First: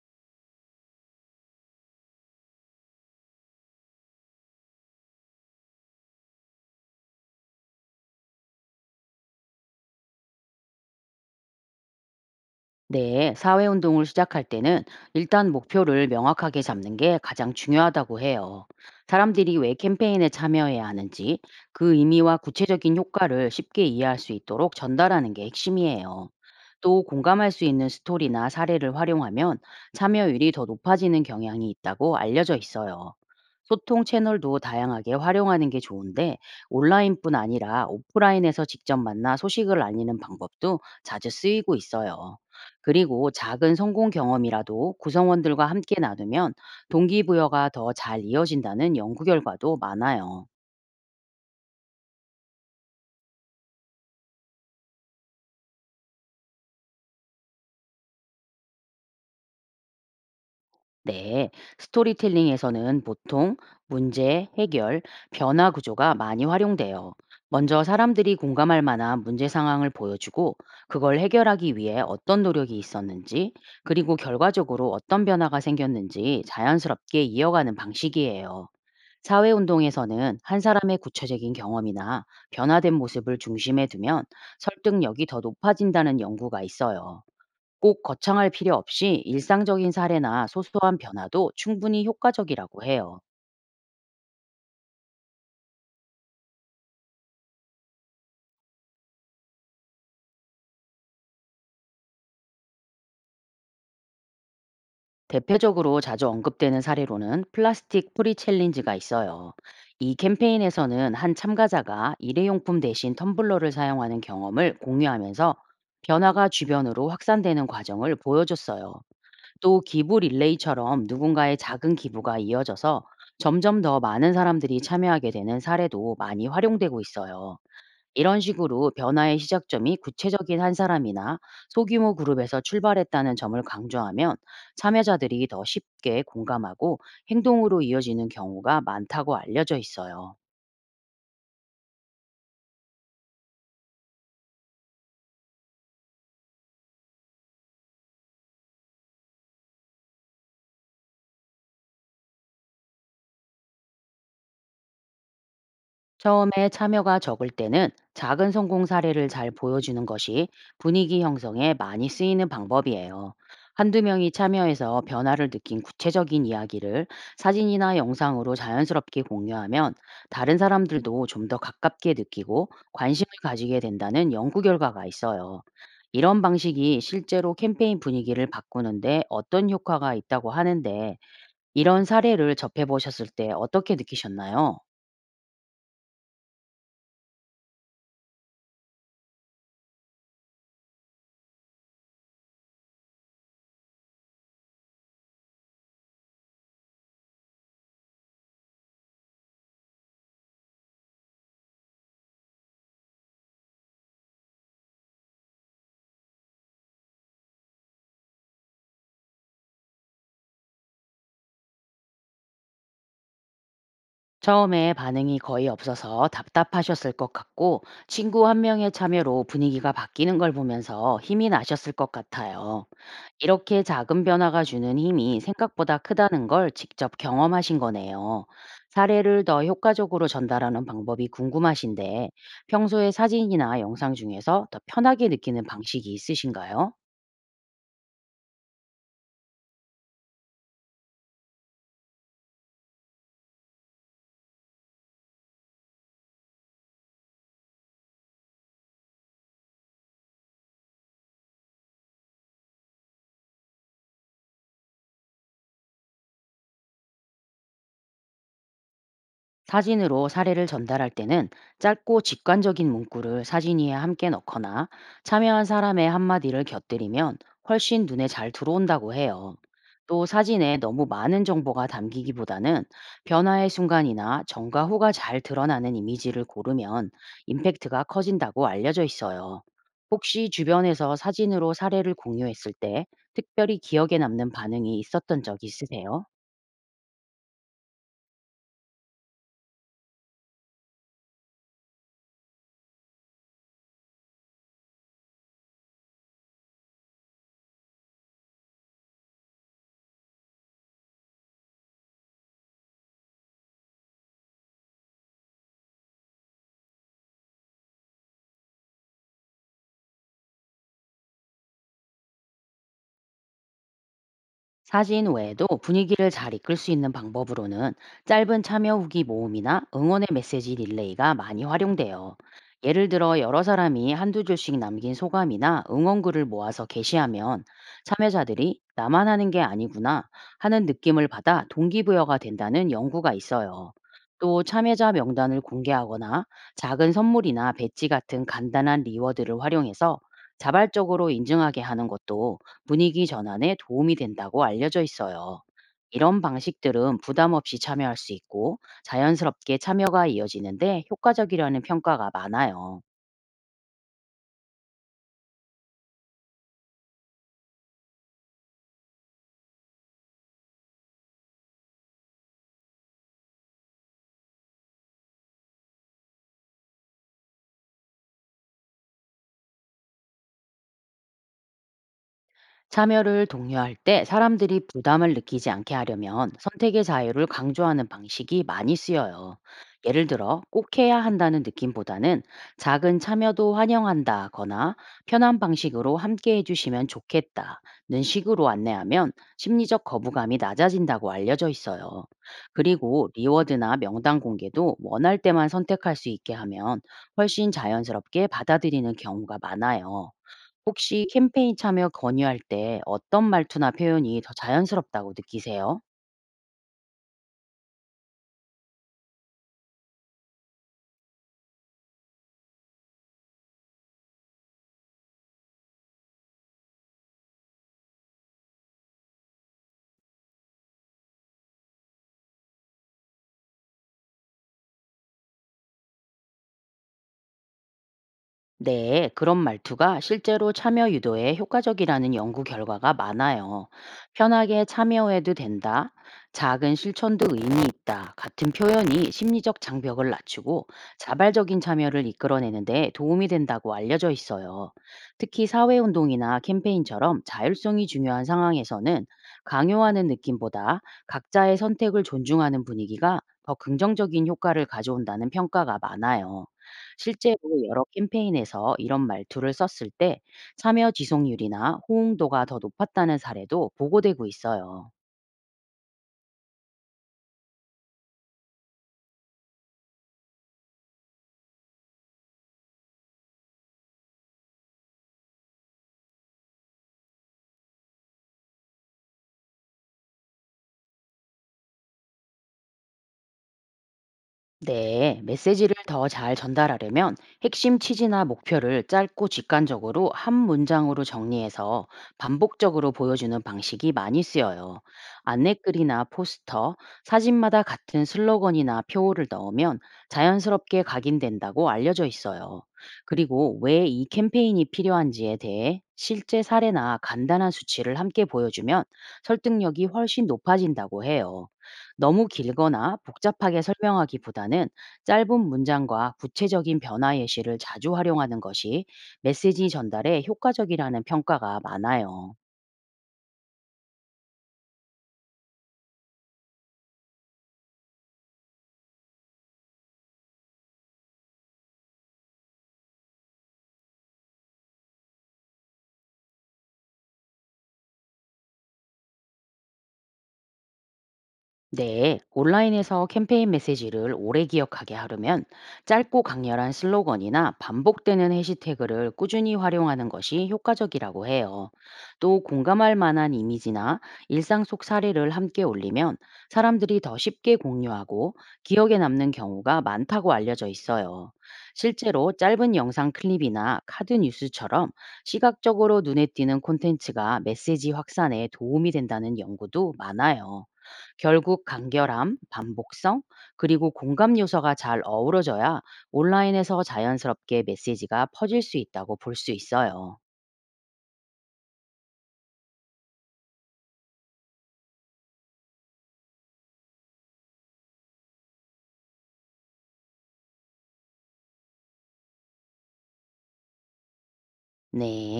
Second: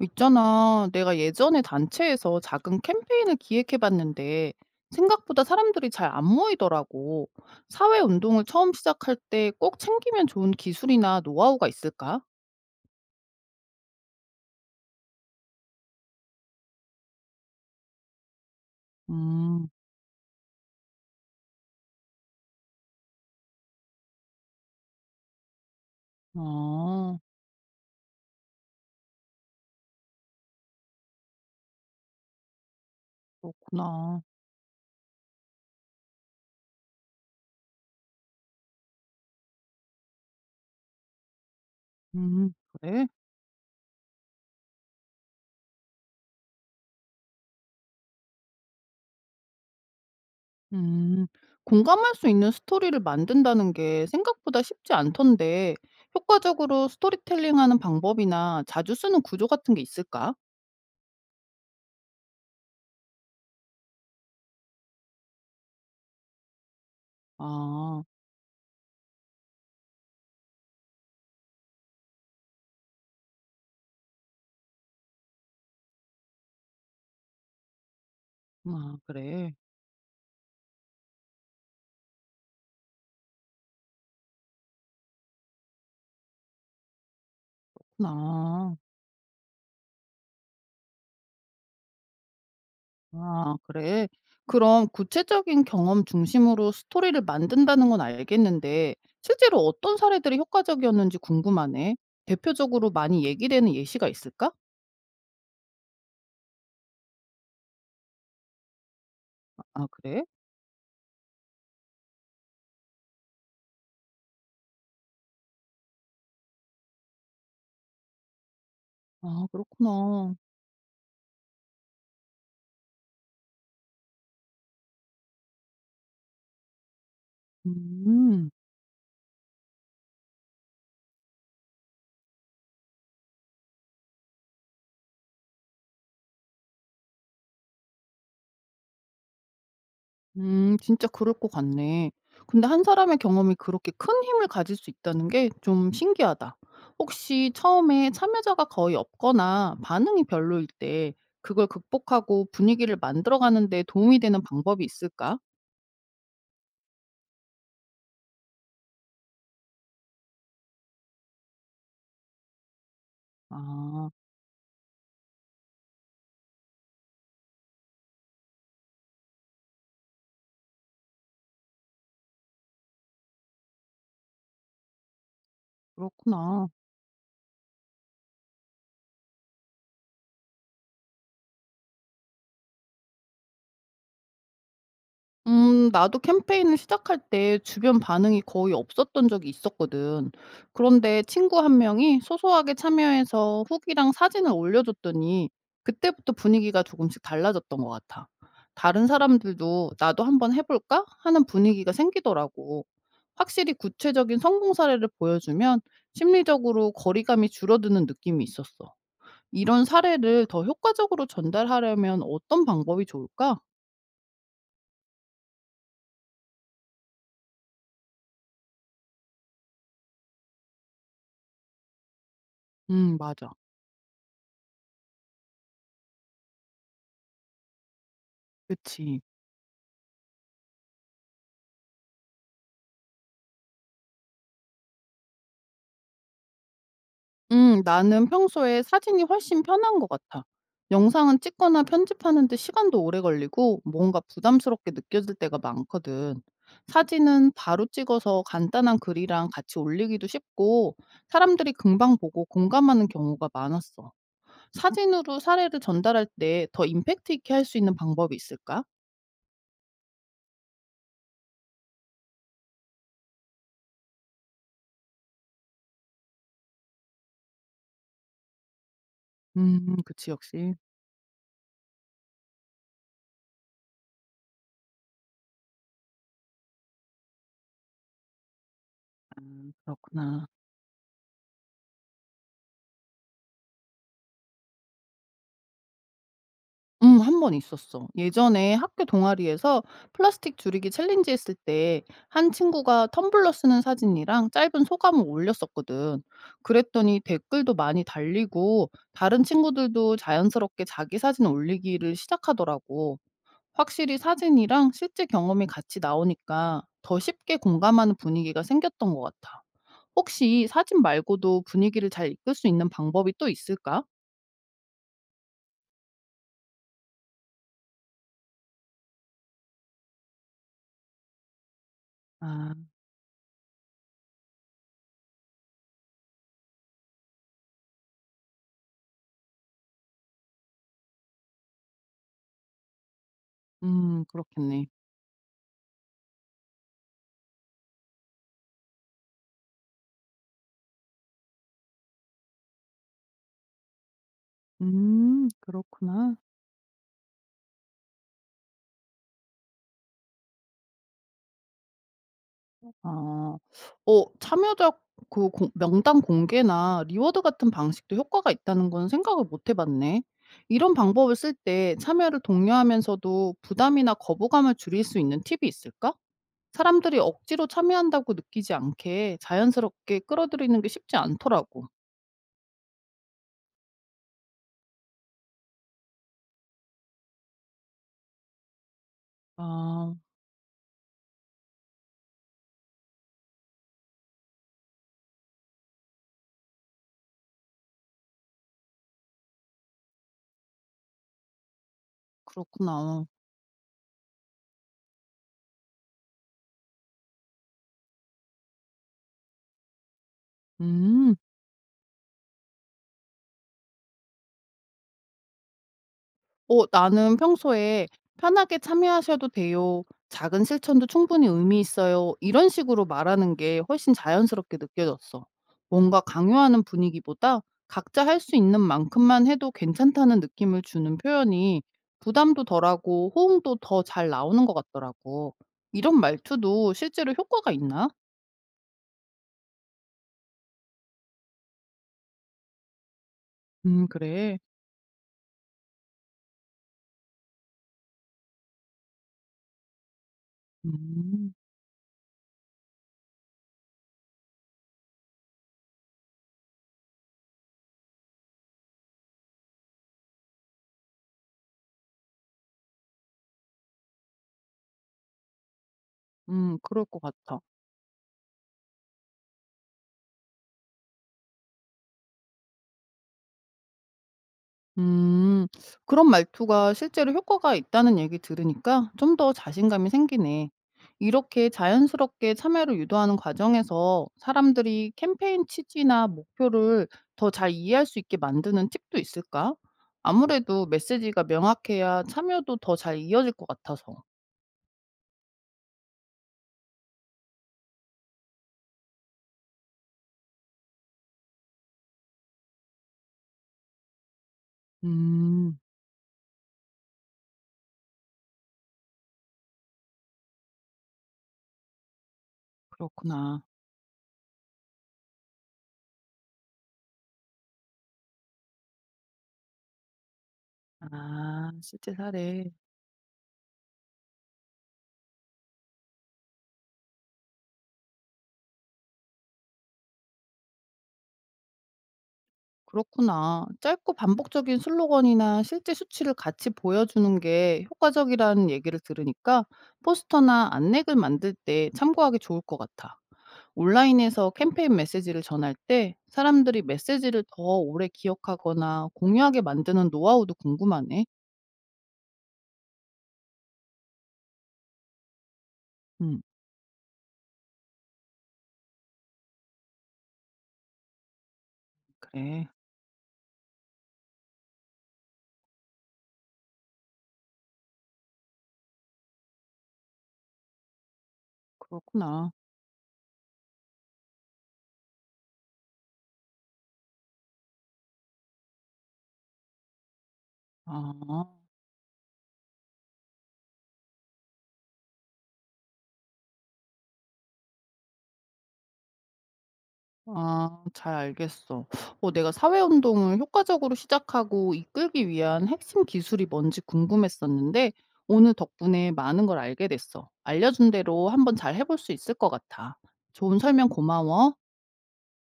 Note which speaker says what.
Speaker 1: 있잖아, 내가 예전에 단체에서 작은 캠페인을 기획해봤는데 생각보다 사람들이 잘 안 모이더라고. 사회 운동을 처음 시작할 때 꼭 챙기면 좋은 기술이나 노하우가 있을까?
Speaker 2: 네, 사회운동을 시작할 때는 일단 목표를 명확하게 잡는 게 가장 중요하다고 해요. 사람들이
Speaker 1: 음,
Speaker 2: 왜 캠페인에 참여해야 하는지 그 의미와 구체적인 효과를 쉽게 이해할 수 있도록 전달하는 게 핵심이에요. 또
Speaker 1: 아,
Speaker 2: 공감할 수 있는 스토리나 사례를 활용하면 참여율이 더 높아지는 경향이 있다고 알려져 있어요. 소통
Speaker 1: 그렇구나.
Speaker 2: 채널도 다양하게 활용하는 게 좋은데, 온라인뿐 아니라 오프라인에서 직접 만나 소식을 알리는 방법도 자주 쓰이고 있어요.
Speaker 1: 음, 그래?
Speaker 2: 그리고 작은 성공 경험이라도 구성원들과 함께 나누면 동기부여가 더 잘 이어진다는 연구 결과도 많아요.
Speaker 1: 음, 공감할 수 있는 스토리를 만든다는 게 생각보다 쉽지 않던데 효과적으로 스토리텔링 하는 방법이나 자주 쓰는 구조 같은 게 있을까?
Speaker 2: 네, 스토리텔링에서는 보통 문제, 해결, 변화 구조가 많이 활용돼요. 먼저
Speaker 1: 아,
Speaker 2: 사람들이 공감할 만한 문제 상황을 보여주고, 그걸 해결하기 위해 어떤 노력이 있었는지, 그리고 결과적으로 어떤 변화가 생겼는지 자연스럽게 이어가는 방식이에요.
Speaker 1: 아, 그래.
Speaker 2: 사회운동에서는 한 사람의 구체적인 경험이나 변화된 모습을 중심에 두면 설득력이 더 높아진다는 연구가 있어요. 꼭 거창할 필요
Speaker 1: 나
Speaker 2: 없이 일상적인 사례나 소소한 변화도 충분히 효과적이라고 해요.
Speaker 1: 아, 그래. 그럼 구체적인 경험 중심으로 스토리를 만든다는 건 알겠는데, 실제로 어떤 사례들이 효과적이었는지 궁금하네. 대표적으로 많이 얘기되는 예시가 있을까?
Speaker 2: 대표적으로 자주 언급되는 사례로는 플라스틱 프리 챌린지가 있어요.
Speaker 1: 아,
Speaker 2: 이
Speaker 1: 그래?
Speaker 2: 캠페인에서는 한 참가자가 일회용품 대신 텀블러를 사용하는 경험을 공유하면서 변화가 주변으로 확산되는 과정을 보여줬어요.
Speaker 1: 아,
Speaker 2: 또 기부
Speaker 1: 그렇구나.
Speaker 2: 릴레이처럼 누군가의 작은 기부가 이어져서 점점 더 많은 사람들이 참여하게 되는 사례도 많이 활용되고 있어요. 이런
Speaker 1: 음.
Speaker 2: 식으로 변화의 시작점이 구체적인 한 사람이나 소규모 그룹에서 출발했다는 점을 강조하면 참여자들이 더 쉽게 공감하고 행동으로 이어지는 경우가 많다고 알려져 있어요.
Speaker 1: 진짜 그럴 것 같네. 근데 한 사람의 경험이 그렇게 큰 힘을 가질 수 있다는 게 좀 신기하다. 혹시 처음에 참여자가 거의 없거나 반응이 별로일 때 그걸 극복하고 분위기를 만들어가는 데 도움이 되는 방법이 있을까?
Speaker 2: 처음에 참여가 적을 때는 작은 성공 사례를 잘 보여주는 것이 분위기 형성에 많이 쓰이는 방법이에요. 한두
Speaker 1: 아,
Speaker 2: 명이 참여해서 변화를 느낀 구체적인 이야기를 사진이나 영상으로 자연스럽게 공유하면 다른 사람들도 좀 더 가깝게 느끼고 관심을 가지게 된다는 연구 결과가 있어요. 이런
Speaker 1: 그렇구나.
Speaker 2: 방식이 실제로 캠페인 분위기를 바꾸는데 어떤 효과가 있다고 하는데, 이런 사례를 접해 보셨을 때 어떻게 느끼셨나요?
Speaker 1: 나도 캠페인을 시작할 때 주변 반응이 거의 없었던 적이 있었거든. 그런데 친구 한 명이 소소하게 참여해서 후기랑 사진을 올려줬더니 그때부터 분위기가 조금씩 달라졌던 것 같아. 다른 사람들도 나도 한번 해볼까? 하는 분위기가 생기더라고. 확실히 구체적인 성공 사례를 보여주면 심리적으로 거리감이 줄어드는 느낌이 있었어. 이런 사례를 더 효과적으로 전달하려면 어떤 방법이 좋을까?
Speaker 2: 처음에 반응이 거의 없어서 답답하셨을 것 같고, 친구 한 명의 참여로 분위기가 바뀌는 걸 보면서 힘이 나셨을 것 같아요.
Speaker 1: 맞아.
Speaker 2: 이렇게 작은 변화가 주는 힘이 생각보다 크다는 걸 직접 경험하신 거네요.
Speaker 1: 그치.
Speaker 2: 사례를 더 효과적으로 전달하는 방법이 궁금하신데, 평소에 사진이나 영상 중에서 더 편하게 느끼는 방식이 있으신가요?
Speaker 1: 나는 평소에 사진이 훨씬 편한 것 같아. 영상은 찍거나 편집하는데 시간도 오래 걸리고 뭔가 부담스럽게 느껴질 때가 많거든. 사진은 바로 찍어서 간단한 글이랑 같이 올리기도 쉽고 사람들이 금방 보고 공감하는 경우가 많았어. 사진으로 사례를 전달할 때 더 임팩트 있게 할 수 있는 방법이 있을까?
Speaker 2: 사진으로 사례를 전달할 때는 짧고 직관적인 문구를 사진 위에 함께 넣거나 참여한 사람의 한마디를 곁들이면 훨씬 눈에 잘 들어온다고 해요. 또
Speaker 1: 그치, 역시.
Speaker 2: 사진에 너무 많은 정보가 담기기보다는 변화의 순간이나 전과 후가 잘 드러나는 이미지를 고르면 임팩트가 커진다고 알려져
Speaker 1: 아,
Speaker 2: 있어요.
Speaker 1: 그렇구나.
Speaker 2: 혹시 주변에서 사진으로 사례를 공유했을 때 특별히 기억에 남는 반응이 있었던 적 있으세요?
Speaker 1: 한 번 있었어. 예전에 학교 동아리에서 플라스틱 줄이기 챌린지 했을 때 한 친구가 텀블러 쓰는 사진이랑 짧은 소감을 올렸었거든. 그랬더니 댓글도 많이 달리고 다른 친구들도 자연스럽게 자기 사진 올리기를 시작하더라고. 확실히 사진이랑 실제 경험이 같이 나오니까 더 쉽게 공감하는 분위기가 생겼던 것 같아. 혹시 사진 말고도 분위기를 잘 이끌 수 있는 방법이 또 있을까?
Speaker 2: 사진 외에도 분위기를 잘 이끌 수 있는 방법으로는 짧은 참여 후기 모음이나 응원의 메시지 릴레이가 많이 활용돼요.
Speaker 1: 아
Speaker 2: 예를 들어 여러 사람이 한두 줄씩 남긴 소감이나 응원글을 모아서 게시하면 참여자들이 나만 하는 게 아니구나 하는 느낌을 받아 동기부여가 된다는 연구가 있어요. 또
Speaker 1: 그렇겠네.
Speaker 2: 참여자 명단을 공개하거나 작은 선물이나 배지 같은 간단한 리워드를 활용해서 자발적으로 인증하게 하는 것도 분위기 전환에 도움이 된다고 알려져 있어요.
Speaker 1: 그렇구나.
Speaker 2: 이런 방식들은 부담 없이 참여할 수 있고 자연스럽게 참여가 이어지는데 효과적이라는 평가가 많아요.
Speaker 1: 아. 어 참여자 그 공 명단 공개나 리워드 같은 방식도 효과가 있다는 건 생각을 못 해 봤네. 이런 방법을 쓸 때 참여를 독려하면서도 부담이나 거부감을 줄일 수 있는 팁이 있을까? 사람들이 억지로 참여한다고 느끼지 않게 자연스럽게 끌어들이는 게 쉽지 않더라고.
Speaker 2: 참여를 독려할 때 사람들이 부담을 느끼지 않게 하려면 선택의 자유를 강조하는 방식이 많이 쓰여요.
Speaker 1: 아
Speaker 2: 예를 들어 꼭 해야 한다는 느낌보다는 작은 참여도 환영한다거나 편한 방식으로 함께 해주시면 좋겠다는 식으로 안내하면 심리적 거부감이 낮아진다고 알려져 있어요.
Speaker 1: 그렇구나.
Speaker 2: 그리고 리워드나 명단 공개도 원할 때만 선택할 수 있게 하면 훨씬 자연스럽게 받아들이는 경우가 많아요. 혹시
Speaker 1: 음.
Speaker 2: 캠페인 참여 건의할 때 어떤 말투나 표현이 더 자연스럽다고 느끼세요?
Speaker 1: 어 "나는 평소에 '편하게 참여하셔도 돼요. 작은 실천도 충분히 의미 있어요.' 이런 식으로 말하는 게 훨씬 자연스럽게 느껴졌어. 뭔가 강요하는 분위기보다 각자 할 수 있는 만큼만 해도 괜찮다는 느낌을 주는 표현이 부담도 덜하고 호응도 더 잘 나오는 것 같더라고. 이런 말투도 실제로 효과가 있나?"
Speaker 2: 네, 그런 말투가 실제로 참여 유도에 효과적이라는 연구 결과가 많아요.
Speaker 1: 그래.
Speaker 2: 편하게 참여해도 된다, 작은 실천도 의미 있다 같은 표현이 심리적 장벽을 낮추고
Speaker 1: 음.
Speaker 2: 자발적인 참여를 이끌어내는데 도움이 된다고 알려져 있어요. 특히 사회운동이나 캠페인처럼 자율성이 중요한 상황에서는 강요하는 느낌보다 각자의 선택을 존중하는 분위기가 더 긍정적인 효과를 가져온다는 평가가 많아요.
Speaker 1: 그럴 것
Speaker 2: 실제로
Speaker 1: 같아.
Speaker 2: 여러 캠페인에서 이런 말투를 썼을 때 참여 지속률이나 호응도가 더 높았다는 사례도 보고되고 있어요.
Speaker 1: 음. 그런 말투가 실제로 효과가 있다는 얘기 들으니까 좀 더 자신감이 생기네. 이렇게 자연스럽게 참여를 유도하는 과정에서 사람들이 캠페인 취지나 목표를 더 잘 이해할 수 있게 만드는 팁도 있을까? 아무래도 메시지가 명확해야 참여도 더 잘 이어질 것 같아서.
Speaker 2: 네, 메시지를 더 잘 전달하려면 핵심 취지나 목표를 짧고 직관적으로 한 문장으로 정리해서 반복적으로 보여주는 방식이 많이 쓰여요.
Speaker 1: 음,
Speaker 2: 안내글이나 포스터, 사진마다 같은 슬로건이나 표어를 넣으면 자연스럽게 각인된다고 알려져 있어요.
Speaker 1: 그렇구나.
Speaker 2: 그리고 왜 이 캠페인이 필요한지에 대해 실제 사례나 간단한 수치를 함께 보여주면 설득력이 훨씬 높아진다고 해요.
Speaker 1: 아, 실제
Speaker 2: 너무
Speaker 1: 사례.
Speaker 2: 길거나 복잡하게 설명하기보다는 짧은 문장과 구체적인 변화 예시를 자주 활용하는 것이 메시지 전달에 효과적이라는 평가가 많아요.
Speaker 1: 그렇구나. 짧고 반복적인 슬로건이나 실제 수치를 같이 보여주는 게 효과적이라는 얘기를 들으니까 포스터나 안내글 만들 때 참고하기 좋을 것 같아. 온라인에서 캠페인 메시지를 전할 때 사람들이 메시지를 더 오래 기억하거나 공유하게 만드는 노하우도 궁금하네.
Speaker 2: 네, 온라인에서 캠페인 메시지를 오래 기억하게 하려면
Speaker 1: 음,
Speaker 2: 짧고 강렬한 슬로건이나 반복되는 해시태그를 꾸준히 활용하는 것이 효과적이라고 해요. 또
Speaker 1: 그래.
Speaker 2: 공감할 만한 이미지나 일상 속 사례를 함께 올리면 사람들이 더 쉽게 공유하고 기억에 남는 경우가 많다고 알려져 있어요.
Speaker 1: 그렇구나.
Speaker 2: 실제로 짧은 영상 클립이나 카드 뉴스처럼 시각적으로 눈에 띄는 콘텐츠가 메시지 확산에 도움이 된다는 연구도 많아요.
Speaker 1: 아.
Speaker 2: 결국 간결함, 반복성, 그리고 공감 요소가 잘 어우러져야 온라인에서 자연스럽게 메시지가 퍼질 수 있다고 볼 수 있어요.
Speaker 1: 아 잘 알겠어. 어 내가 사회운동을 효과적으로 시작하고 이끌기 위한 핵심 기술이 뭔지 궁금했었는데 오늘 덕분에 많은 걸 알게 됐어. 알려준 대로 한번 잘 해볼 수 있을 것 같아. 좋은 설명 고마워.
Speaker 2: 네.